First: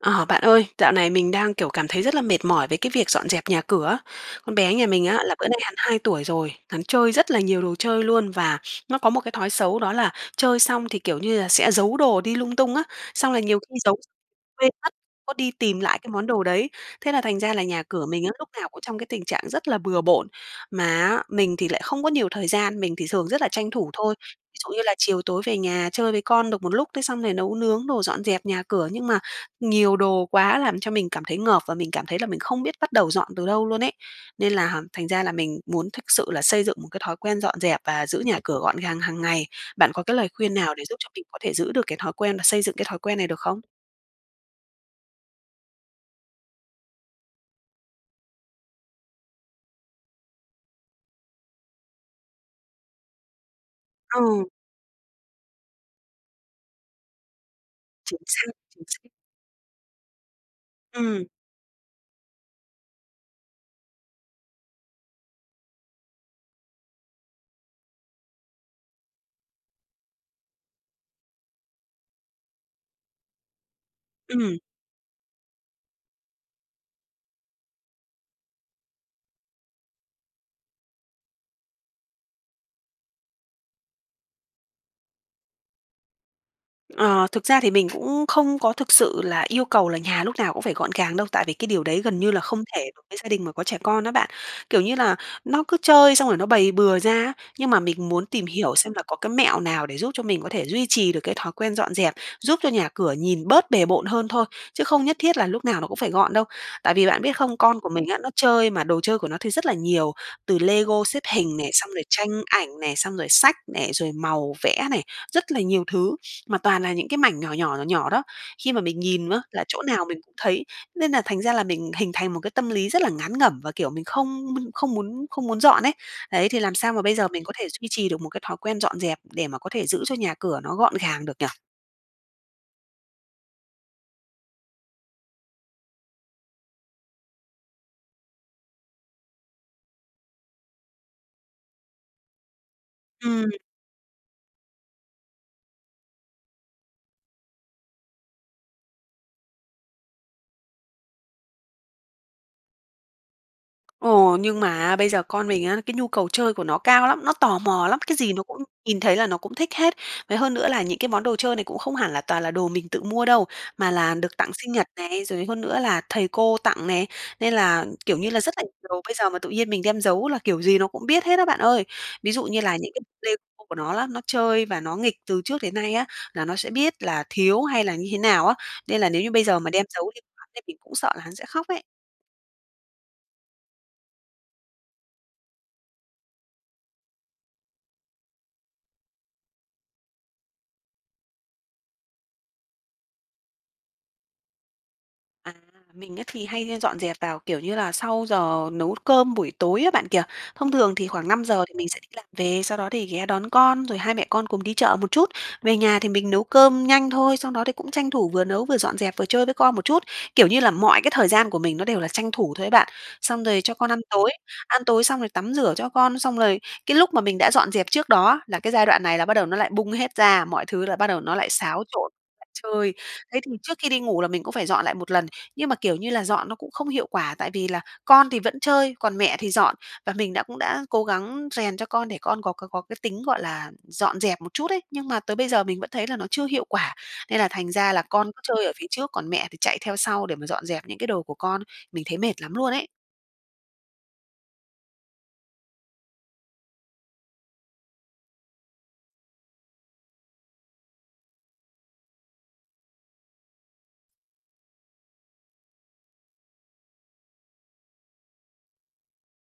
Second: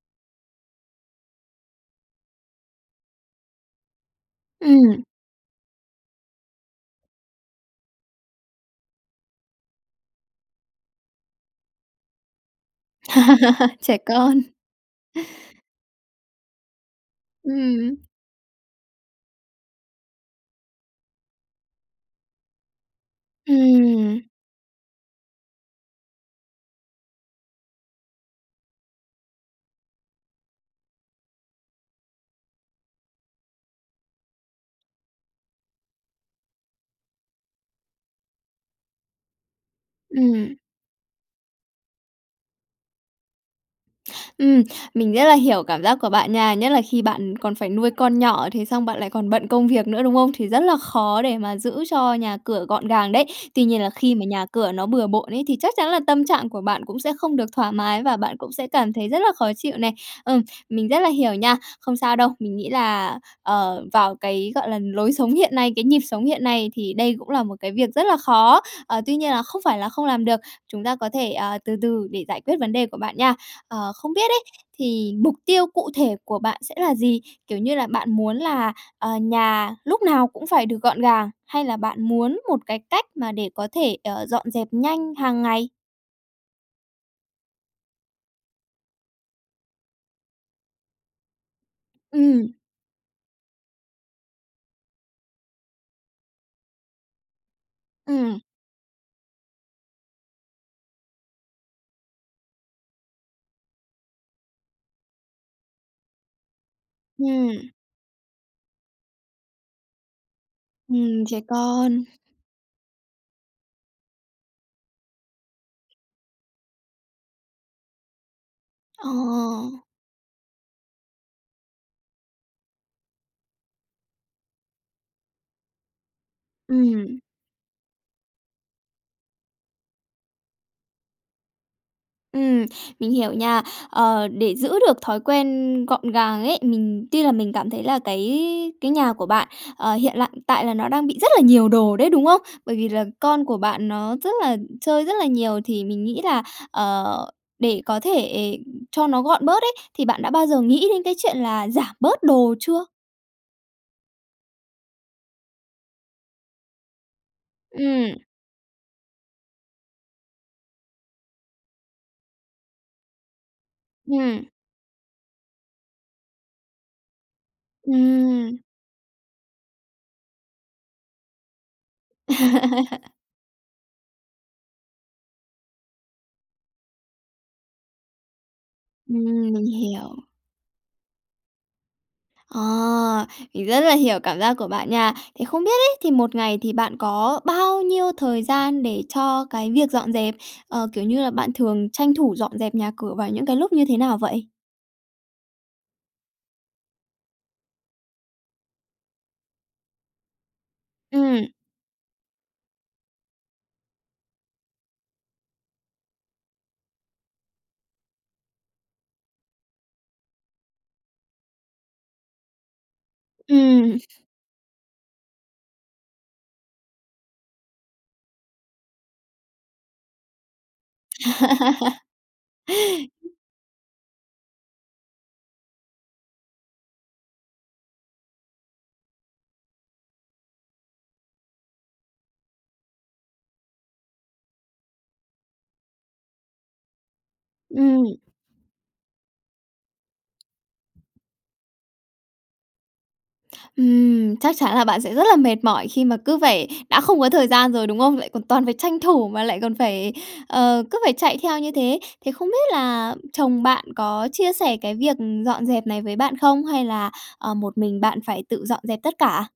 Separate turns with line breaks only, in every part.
À, bạn ơi, dạo này mình đang, kiểu, cảm thấy rất là mệt mỏi với cái việc dọn dẹp nhà cửa. Con bé nhà
Ừm.
mình á là bữa nay hắn 2 tuổi rồi, hắn chơi rất là nhiều đồ chơi luôn và nó có một cái thói xấu đó là chơi xong thì, kiểu như là, sẽ giấu đồ đi lung tung á. Xong là nhiều khi giấu
Trẻ
xong
con.
quên mất, có đi tìm lại cái món đồ đấy. Thế là thành ra là nhà
Ừm.
cửa mình á, lúc nào cũng trong cái tình trạng rất là bừa bộn. Mà á, mình thì lại không có nhiều thời gian, mình thì thường rất là tranh thủ thôi.
Ừm.
Ví dụ như là chiều tối về nhà chơi với con được một lúc, thế xong rồi nấu nướng đồ, dọn dẹp nhà cửa. Nhưng mà nhiều đồ quá làm cho mình cảm thấy ngợp và mình cảm thấy là mình không biết bắt đầu dọn từ đâu luôn ấy. Nên là thành ra là mình muốn thực sự là xây dựng một cái thói quen dọn dẹp và giữ nhà cửa gọn gàng hằng ngày. Bạn có cái lời khuyên
Ừm.
nào để giúp cho mình có thể giữ được cái thói quen và xây dựng cái thói quen này được không?
Ừm, mình nghĩa là hiểu cảm giác của bạn nha, nhất là khi bạn còn phải nuôi con nhỏ thế xong bạn lại còn bận công việc nữa, đúng không? Thì rất là khó để mà giữ cho nhà cửa gọn gàng đấy. Tuy nhiên là khi mà
Ừ.
nhà cửa nó bừa bộn ấy, thì chắc chắn là tâm trạng của bạn cũng sẽ không được thoải mái và
Chính
bạn
xác,
cũng sẽ
chính
cảm
xác.
thấy rất là khó chịu này. Ừm, mình rất là
Ừm.
hiểu nha! Không sao đâu, mình nghĩ là, ờ, vào cái, gọi là, lối sống hiện nay, cái nhịp sống hiện nay thì đây cũng là một cái việc rất là khó. Ờ, tuy nhiên là không phải là không làm được, chúng ta có thể, ờ, từ từ để giải quyết vấn đề của bạn nha. Ờ, không biết ấy,
Ừm.
thì mục tiêu cụ thể của bạn sẽ là gì? Kiểu như là, bạn muốn là, ờ, nhà lúc nào cũng phải được gọn gàng, hay là bạn muốn một cái cách mà để có thể, ờ, dọn dẹp nhanh hàng ngày?
Ờ, thực ra thì mình cũng không có thực sự là yêu cầu là nhà lúc nào cũng phải gọn gàng đâu, tại vì cái điều đấy gần như là
Ừm.
không thể đối với gia đình mà có trẻ con á bạn. Kiểu như là nó cứ chơi xong rồi nó bày bừa ra á, nhưng mà mình muốn
Ừm.
tìm hiểu xem là có cái mẹo nào để giúp cho mình có thể duy trì được cái thói quen dọn dẹp, giúp cho nhà cửa nhìn bớt bề bộn hơn thôi, chứ không nhất thiết là lúc nào nó cũng phải gọn đâu. Tại vì bạn biết không?
Ừm.
Con của mình á, nó chơi mà đồ chơi của nó thì rất là nhiều, từ Lego xếp
Ừm, trẻ
hình này, xong rồi
con.
tranh ảnh này, xong rồi sách này, rồi màu vẽ này, rất là nhiều thứ, mà toàn là những cái mảnh nhỏ nhỏ, nhỏ nhỏ đó. Khi mà mình
Ồ.
nhìn á, là chỗ nào mình cũng thấy, nên là thành ra là mình hình thành một cái tâm lý rất là ngán ngẩm và, kiểu, mình không m không muốn không muốn dọn ấy. Đấy, thì làm sao mà bây
Ừm.
giờ mình có thể duy trì được một cái thói quen dọn dẹp để mà có thể giữ cho nhà cửa nó gọn gàng được nhỉ?
Ừm, mình hiểu nha. Ờ, để giữ được thói quen gọn gàng ấy, mình tuy là mình cảm thấy là cái cái nhà của bạn, ờ, hiện lại tại là nó đang bị rất là nhiều đồ đấy, đúng không? Bởi vì là con
Ừm.
của bạn nó rất là chơi rất là nhiều thì mình nghĩ là, ờ, để có thể cho nó gọn bớt ấy, thì bạn đã bao giờ nghĩ đến cái chuyện là giảm bớt đồ chưa?
Ồ, nhưng mà á bây giờ con mình á, cái nhu cầu chơi của nó cao lắm, nó tò mò lắm,
Ừm.
cái gì nó cũng nhìn thấy là nó cũng thích hết. Với hơn nữa là những cái món đồ chơi này cũng không hẳn là toàn là đồ mình tự mua đâu, mà là được
Ừm.
tặng sinh nhật này, rồi hơn nữa là thầy cô tặng này, nên là, kiểu như là, rất
Ừm.
là nhiều đồ. Bây giờ mà tự nhiên mình đem giấu là kiểu gì nó cũng biết hết á bạn ơi. Ví dụ như là thích những c Lego của nó á, nó chơi và nó nghịch từ trước đến nay á, là nó sẽ biết là thiếu hay là như thế nào á. Nên là nếu như bây
Ừm,
giờ
mình
mà đem giấu
hiểu.
đi của hắn thì mình cũng sợ là hắn sẽ khóc ấy.
Ờ, mình rất là hiểu cảm giác của bạn nha. Thế không biết ấy, thì một ngày thì bạn có bao nhiêu thời gian để cho cái việc dọn dẹp? Ờ, kiểu như là, bạn thường tranh thủ dọn dẹp nhà cửa vào những cái lúc như thế nào vậy?
À, mình ấy thì hay dọn dẹp vào, kiểu như là, sau giờ nấu cơm buổi tối á bạn kìa. Thông thường thì khoảng năm
Ừm.
giờ thì mình sẽ đi làm về, sau đó thì ghé đón con, rồi hai mẹ con cùng đi chợ một chút. Về nhà thì mình nấu cơm nhanh thôi, sau đó thì cũng tranh thủ vừa nấu, vừa dọn dẹp vừa chơi với con một chút. Kiểu như là mọi cái thời gian của mình nó đều là tranh thủ thôi ấy bạn. Xong rồi cho con
Ừm.
ăn tối, ăn tối xong rồi tắm rửa cho con, xong rồi cái lúc mà mình đã dọn dẹp trước đó á là cái giai đoạn này là bắt đầu nó lại bung hết ra, mọi thứ là bắt đầu nó lại xáo trộn lại chơi. Thế thì trước khi đi ngủ là mình cũng phải dọn lại một lần nhưng mà kiểu như là, dọn nó cũng không hiệu quả, tại vì là con thì vẫn chơi, còn mẹ thì dọn. Và mình đã cũng đã cố gắng rèn cho con để con có có có cái tính, gọi là, dọn dẹp một chút ấy nhưng mà tới bây giờ mình vẫn thấy là nó chưa hiệu quả, nên là thành ra là
Ừm.
con cứ chơi ở phía trước, còn mẹ thì chạy theo sau để mà dọn dẹp những cái đồ của con. Mình thấy mệt lắm luôn ấy.
Ừm, chắc chắn là bạn sẽ rất là mệt mỏi khi mà cứ phải đã không có thời gian rồi, đúng không? Lại còn toàn phải tranh thủ mà lại còn phải, ờ, cứ phải chạy theo như thế. Thế không biết là chồng bạn có chia sẻ cái việc dọn dẹp này với bạn không? Hay là, ờ, một mình bạn phải tự dọn dẹp tất cả?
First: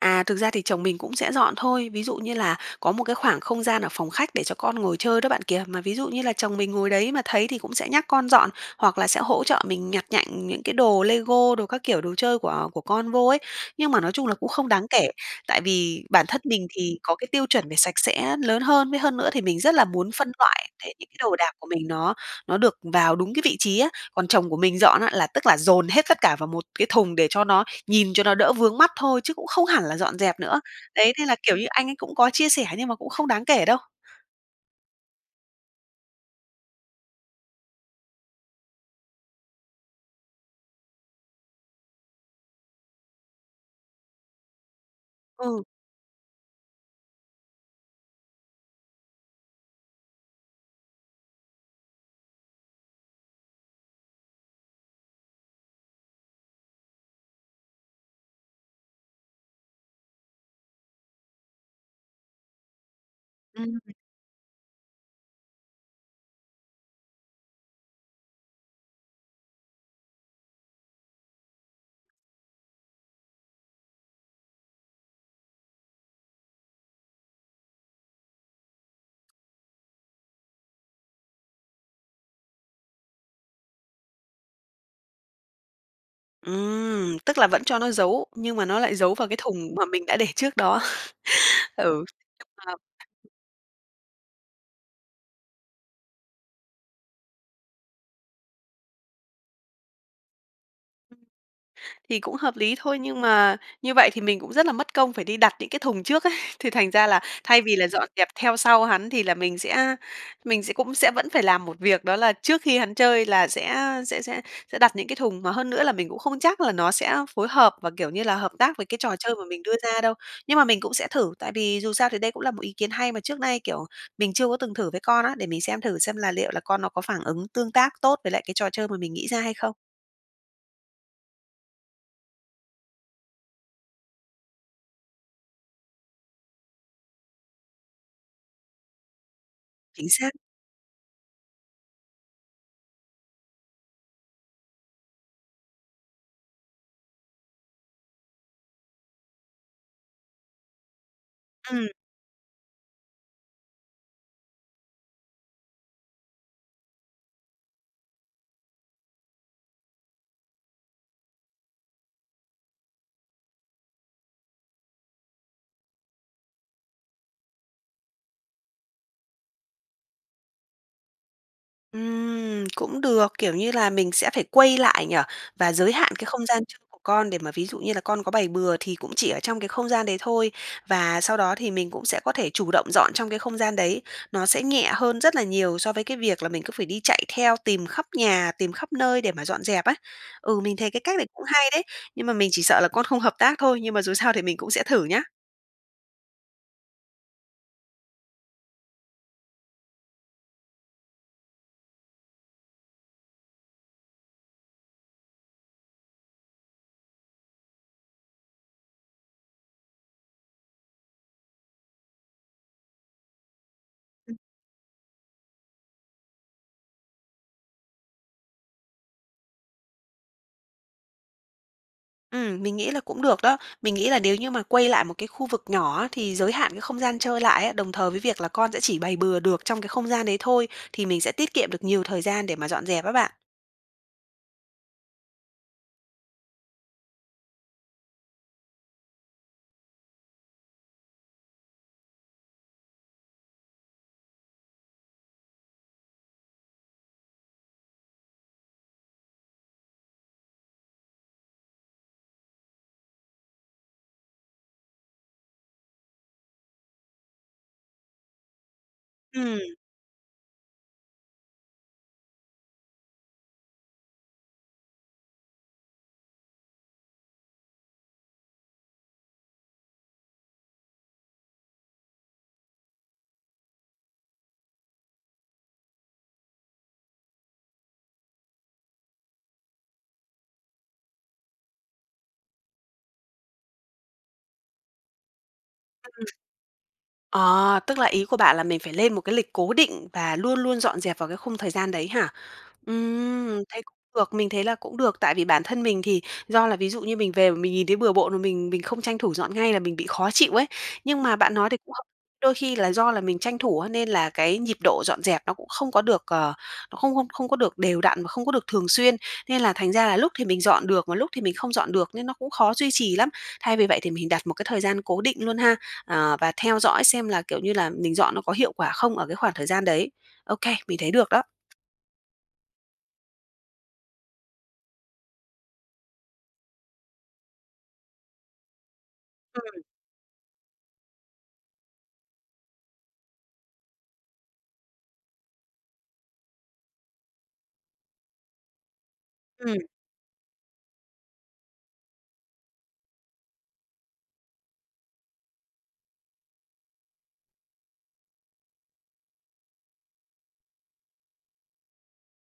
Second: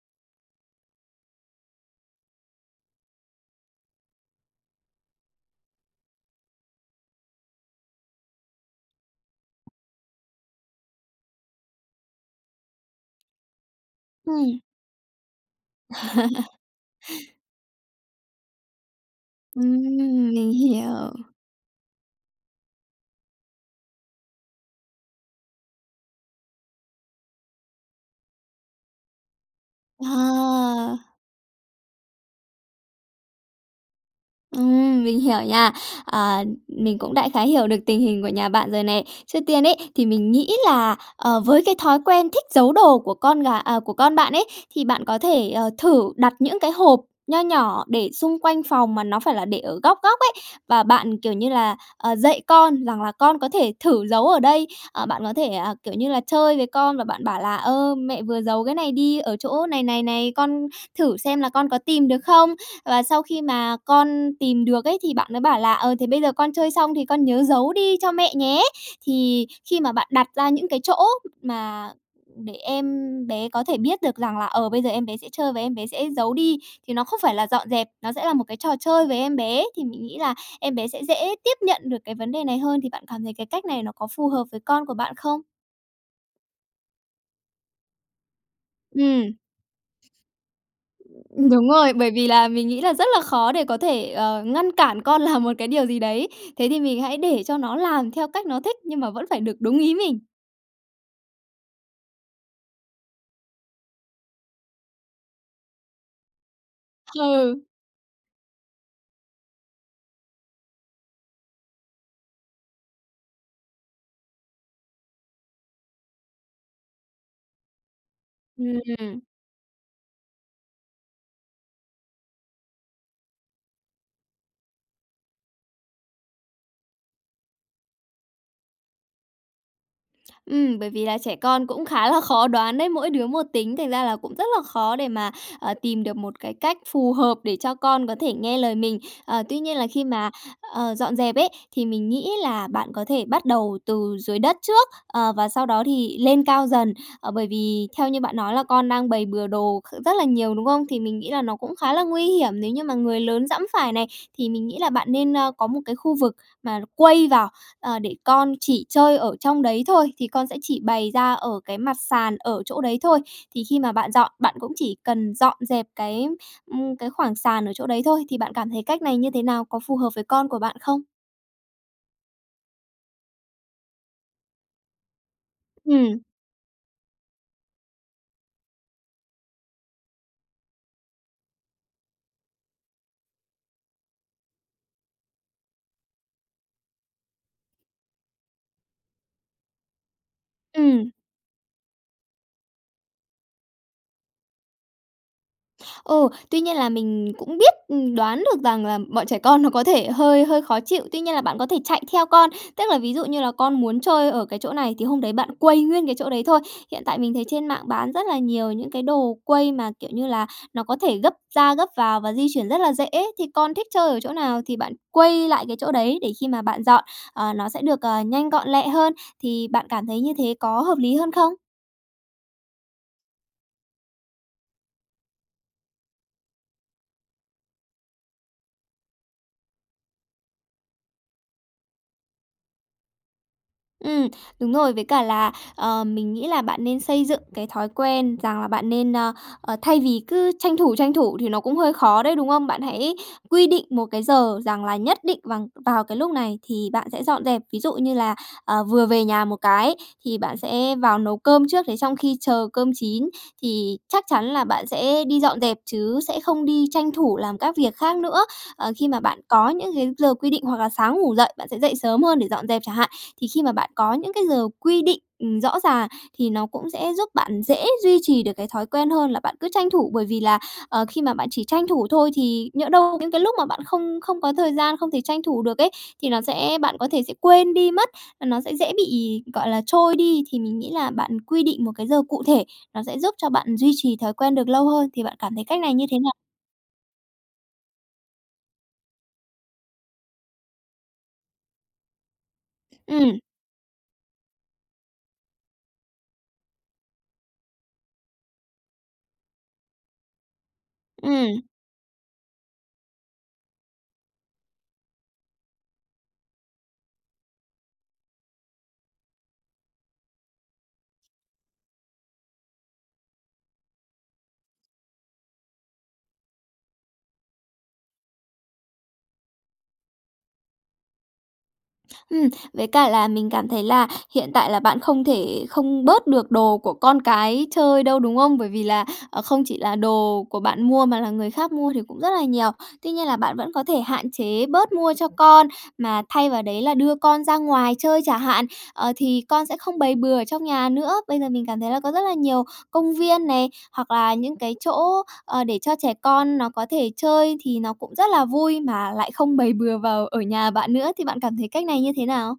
À, thực ra thì chồng mình cũng sẽ dọn thôi. Ví dụ như là có một cái khoảng không gian ở phòng khách để cho con ngồi chơi đó, bạn kìa. Mà ví dụ như là chồng mình ngồi đấy mà thấy thì cũng sẽ nhắc con dọn, hoặc là sẽ hỗ trợ mình nhặt nhạnh những cái đồ Lego đồ các kiểu, đồ chơi của của con vô ấy. Nhưng mà nói chung là cũng
Ừm.
không đáng kể, tại vì bản thân mình thì có cái tiêu chuẩn về sạch sẽ lớn hơn. Với hơn nữa thì mình rất là muốn
Ừm,
phân
mình
loại tại vì
hiểu.
cái đồ đạc của mình nó nó được vào đúng cái vị trí á. Còn chồng của mình dọn á, là tức là dồn hết tất cả vào một cái thùng để cho nó nhìn cho nó đỡ vướng mắt thôi, chứ cũng không hẳn là dọn dẹp nữa.
À.
Đấy, nên là, kiểu như, anh ấy cũng có chia sẻ nhưng mà cũng không đáng kể đâu.
Ừm, mình hiểu nha. À, mình cũng đại khái hiểu được tình hình của nhà bạn rồi này. Trước tiên ấy, thì mình nghĩ là, ờ, với cái thói quen thích giấu đồ của con gà à, của con bạn ấy, thì bạn có thể,
Ừ.
ờ, thử đặt những cái hộp nho nhỏ để xung quanh phòng mà nó phải là để ở góc góc ấy. Và bạn, kiểu như là, ờ, dạy con rằng là con có thể thử giấu ở đây. À, bạn có thể, à, kiểu như là, chơi với con và bạn bảo là "Ơ, mẹ vừa giấu cái này đi ở chỗ này, này, này, con thử xem là con có tìm được không?" Và sau khi mà
Ừm.
con tìm được ấy, thì bạn mới bảo là "Ờ, thế bây giờ con chơi xong thì con nhớ giấu đi cho mẹ nhé." Thì khi mà bạn đặt ra những cái chỗ mà để em bé có thể biết được rằng là, ờ, bây giờ em bé sẽ chơi và em bé sẽ giấu đi. Thì nó không phải là dọn dẹp, nó sẽ là một cái trò chơi với em bé, thì mình nghĩ là em bé sẽ dễ tiếp nhận được cái vấn đề này hơn. Thì bạn cảm thấy cái cách này nó có phù hợp với con của bạn không?
Ừm, tức là vẫn cho nó giấu, nhưng mà nó lại giấu
Ừm.
vào cái thùng mà mình đã để trước đó.
Đúng rồi,
Ừ,
bởi vì
thế
là
nhưng
mình
mà
nghĩ là rất là khó để có thể, ờ, ngăn cản con làm một cái điều gì đấy, thế thì mình hãy để cho nó làm theo cách nó thích nhưng mà vẫn phải được đúng ý mình.
Thì cũng hợp lý thôi, nhưng mà như vậy thì mình cũng rất là mất công phải đi đặt những cái thùng trước ấy. Thì thành ra là
Ừ.
thay vì là dọn dẹp theo sau hắn thì là mình sẽ mình sẽ cũng sẽ vẫn phải làm một việc đó là trước khi hắn chơi là sẽ sẽ sẽ sẽ đặt những cái thùng, mà hơn nữa là mình cũng không chắc là nó sẽ phối hợp và, kiểu như là, hợp tác với cái trò
Ừm.
chơi mà mình đưa ra đâu. Nhưng mà mình cũng sẽ thử, tại vì dù sao thì đây cũng là một ý kiến hay mà trước nay, kiểu, mình chưa có từng thử với con á, để mình xem thử xem là liệu là con nó có phảng ứng tương tác tốt với lại cái trò chơi mà mình nghĩ ra hay không.
Ừm, bởi vì là trẻ con cũng khá là khó đoán đấy, mỗi đứa một tính, thành ra là cũng rất là khó để mà, ờ, tìm được một cái cách phù hợp để cho con có thể nghe lời mình. Ờ, tuy nhiên là khi
Chính
mà,
xác.
ờ, dọn dẹp ấy, thì mình nghĩ là bạn có thể bắt đầu từ dưới đất trước, ờ, và sau đó thì lên cao dần. Ờ, bởi vì theo như bạn nói là con đang bày bừa đồ kh rất là nhiều, đúng không? Thì mình nghĩ là nó cũng
Ừm.
khá là nguy hiểm nếu như mà người lớn giẫm phải này. Thì mình nghĩ là bạn nên, ơ, có một cái khu vực mà quây vào, ờ, để con chỉ chơi ở trong đấy thôi, thì con sẽ chỉ bày ra ở cái mặt sàn ở chỗ đấy thôi, thì khi mà bạn dọn, bạn cũng chỉ cần dọn dẹp cái, ừm, cái khoảng sàn ở chỗ đấy thôi. Thì bạn cảm thấy cách này như thế nào, có phù hợp với con của bạn không?
Ừm, cũng được, kiểu như là mình sẽ phải quây lại nhỉ? Và giới hạn
Ừm.
cái không gian chơi của con để mà ví dụ như là con có bày bừa thì cũng chỉ ở trong cái không gian đấy thôi. Và sau đó thì mình cũng sẽ có thể chủ động dọn trong cái không gian đấy, nó sẽ nhẹ hơn rất là nhiều so với cái việc là mình cứ phải đi chạy theo, tìm khắp nhà, tìm khắp nơi để mà dọn dẹp ấy. Ừ, mình thấy cái
Ừm.
cách này cũng hay đấy. Nhưng mà mình chỉ sợ là con không hợp tác thôi, nhưng mà dù sao thì mình cũng sẽ thử nhá.
Ừ, tuy nhiên là mình cũng biết, ừ, đoán được rằng là bọn trẻ con nó có thể hơi hơi khó chịu. Tuy nhiên là bạn có thể chạy theo con, tức là ví dụ như là con muốn chơi ở cái chỗ này thì hôm đấy bạn quây nguyên cái chỗ đấy thôi. Hiện tại mình thấy trên mạng bán rất là nhiều những cái đồ quây mà, kiểu như là, nó có thể gấp ra gấp vào và di chuyển rất là dễ. Thì con thích chơi ở chỗ
Ừm.
nào thì bạn quây lại cái chỗ đấy để khi mà bạn dọn, ờ, nó sẽ được, ờ, nhanh gọn lẹ hơn. Thì bạn cảm thấy như thế có hợp lý hơn không?
Ừm, mình nghĩ là cũng được đó. Mình nghĩ là nếu như mà quây lại một cái khu vực nhỏ á, thì giới hạn cái không gian chơi lại ấy, đồng thời với việc là con sẽ chỉ bày bừa được trong cái không gian đấy thôi, thì mình sẽ tiết kiệm được nhiều thời gian để mà dọn dẹp á bạn.
Ừm, đúng rồi, với cả là, ờ, mình nghĩ là bạn nên xây dựng cái thói quen rằng là bạn nên, ờ, ờ, thay vì cứ tranh thủ, tranh thủ thì nó cũng hơi khó đấy, đúng không? Bạn hãy quy định một cái giờ rằng là nhất định vằng vào cái lúc này thì bạn sẽ dọn dẹp, ví dụ như là, ờ, vừa về nhà một cái thì bạn sẽ vào nấu cơm trước, để trong khi chờ cơm chín thì chắc chắn là bạn sẽ đi dọn dẹp chứ sẽ không đi tranh thủ làm các việc khác nữa. Ờ, khi mà bạn
Ừm.
có những cái giờ quy định hoặc là sáng ngủ dậy, bạn sẽ dậy sớm hơn để dọn dẹp chẳng hạn. Thì khi mà bạn có những cái giờ quy định, ừm, rõ ràng, thì nó cũng sẽ giúp bạn dễ duy trì được cái thói quen hơn là bạn cứ tranh thủ, bởi vì là, ờ, khi mà bạn chỉ tranh thủ thôi thì nhỡ đâu những cái lúc mà bạn không không có thời gian, không thể tranh thủ được ấy, thì nó sẽ bạn có thể sẽ quên đi mất, và nó sẽ dễ bị, gọi là, trôi đi. Thì mình nghĩ là bạn quy định một cái giờ cụ thể, nó sẽ giúp cho bạn duy trì thói quen được lâu hơn. Thì bạn cảm thấy cách này như
Ừm.
thế nào?
Ờ, tức là ý của bạn là mình phải lên một cái lịch cố định và luôn luôn dọn dẹp vào cái khung thời gian đấy hả?
Ừm.
Ừm, thấy cũng được, mình thấy là cũng được, tại vì bản thân mình thì do là ví dụ như mình về mà mình nhìn thấy bừa bộn mà mình mình không tranh thủ dọn ngay là mình bị khó chịu ấy. Nhưng mà bạn
Ừm.
nói thì cũng hợp đôi khi là do là mình tranh thủ á, nên là cái nhịp độ dọn dẹp nó cũng không có được, ờ nó không không có được đều đặn và không có được thường xuyên, nên là thành ra là lúc thì mình dọn được, mà lúc thì mình không dọn được nên nó cũng khó duy trì lắm. Thay vì vậy thì mình đặt một cái thời gian cố định luôn ha, ờ, và theo dõi xem là, kiểu như là, mình dọn nó có hiệu quả không ở cái khoảng thời gian đấy. Ô kê, mình thấy được đó.
Ừm, với cả là mình cảm thấy là hiện tại là bạn không thể không bớt được đồ của con cái chơi đâu, đúng không? Bởi vì là, ờ, không chỉ
Ừm.
là đồ của bạn mua mà là người khác mua thì cũng rất là nhiều. Tuy nhiên là bạn vẫn có thể hạn chế bớt mua cho con, mà thay vào đấy là đưa con ra ngoài chơi chả hạn, ờ, thì con sẽ
Ừm.
không bày bừa ở trong nhà nữa. Bây giờ mình cảm thấy là có rất là nhiều công viên này, hoặc là những cái chỗ, ờ, để cho trẻ con nó có thể chơi, thì nó cũng rất là vui mà lại không bày bừa vào ở nhà bạn nữa. Thì bạn cảm thấy cách này như thế nào?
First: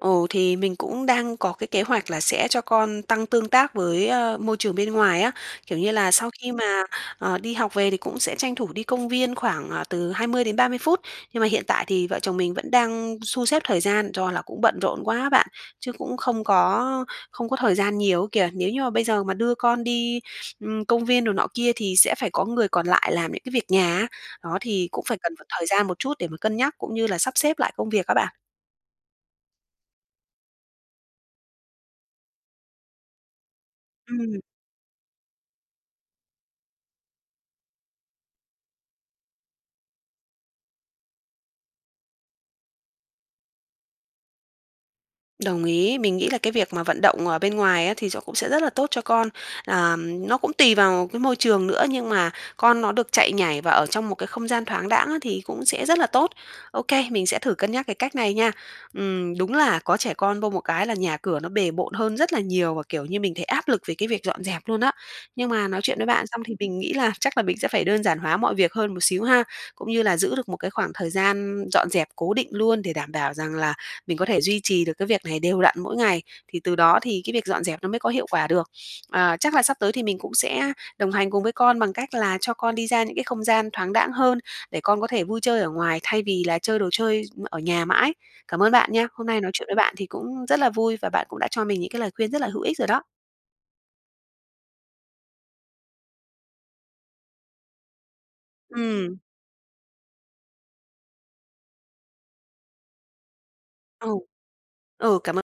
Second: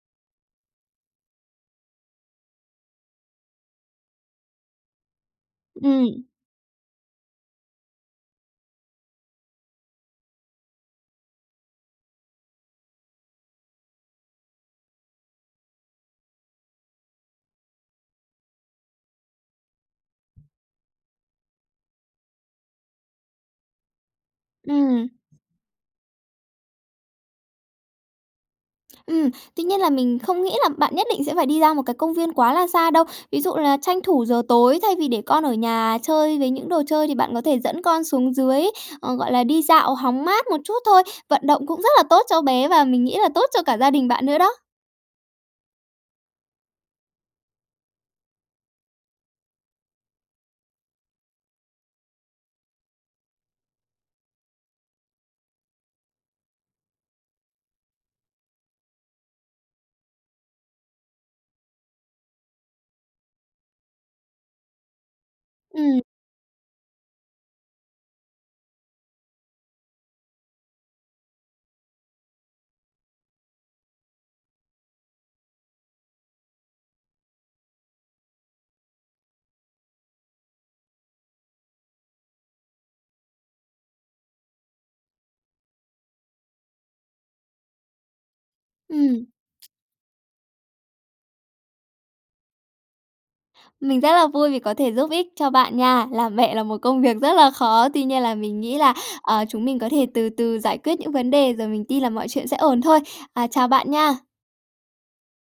Ừ, thì mình cũng đang có cái kế hoạch là sẽ cho con tăng tương tác với, a, môi trường bên ngoài á, kiểu như là,
Ừm.
sau khi mà, ờ, đi học về thì cũng sẽ tranh thủ đi công viên khoảng, à, từ 20-30 phút. Nhưng mà hiện tại thì vợ chồng mình vẫn đang xu xếp thời gian do là cũng bận rộn quá á bạn, chứ cũng không có không có thời gian nhiều ấy kìa. Nếu như mà bây giờ mà đưa con đi, ừm, công viên đồ nọ kia thì sẽ phải có người còn lại làm những cái việc nhà á. Đó, thì cũng
Ừm.
phải cần một thời gian một chút để mà cân nhắc cũng như là sắp xếp lại công việc á bạn.
Ừm, tuy nhiên là mình không nghĩ là bạn nhất định sẽ phải đi ra một cái công viên quá là xa đâu. Ví dụ là tranh thủ
Ừm.
giờ tối, thay vì để con ở nhà chơi với những đồ chơi thì bạn có thể dẫn con xuống dưới, ờ, gọi là, đi dạo hóng mát một chút thôi. Vận động cũng rất là tốt cho bé và mình nghĩ là tốt cho cả gia đình bạn nữa đó.
Đồng ý, mình nghĩ là cái việc mà vận động ở bên ngoài á thì nó cũng sẽ rất là tốt cho con. Ờm, nó cũng tùy vào cái môi trường nữa, nhưng mà con nó được chạy nhảy và ở trong một cái không gian thoáng đãng á thì cũng sẽ rất là tốt. Ô kê, mình sẽ thử cân nhắc cái cách này nha. Ừm, đúng là có trẻ con vô một cái là nhà cửa nó bề bộn hơn rất là nhiều và kiểu như mình thấy áp lực về cái việc dọn dẹp luôn á. Nhưng mà nói chuyện
Ừm.
với bạn xong thì mình nghĩ là chắc là mình sẽ phải đơn giản hóa mọi việc hơn một xíu ha, cũng như là giữ được một cái khoảng thời gian dọn dẹp cố định luôn để đảm bảo rằng là mình có thể duy trì được cái việc này đều đặn mỗi ngày. Thì từ đó thì cái việc dọn dẹp nó mới có hiệu quả được. Ờ, chắc là sắp tới thì mình cũng sẽ đồng hành cùng với con bằng cách là cho con đi ra những cái không gian thoáng đãng hơn để con có thể vui chơi ở ngoài thay vì là chơi đồ chơi ở nhà mãi. Cảm ơn bạn nha. Hôm
Ừm.
nay nói chuyện với bạn thì cũng rất là vui và bạn cũng đã cho mình những cái lời khuyên rất là hữu ích rồi đó.
Mình rất là vui vì có thể giúp ích cho bạn nha. Làm mẹ là một công việc rất là khó, tuy nhiên là mình nghĩ là,
Ừm.
ờ, chúng mình có thể từ từ giải quyết những vấn đề rồi mình tin là mọi chuyện sẽ ổn thôi. À, chào bạn
Ừ,
nha.
ừ, cảm ơn.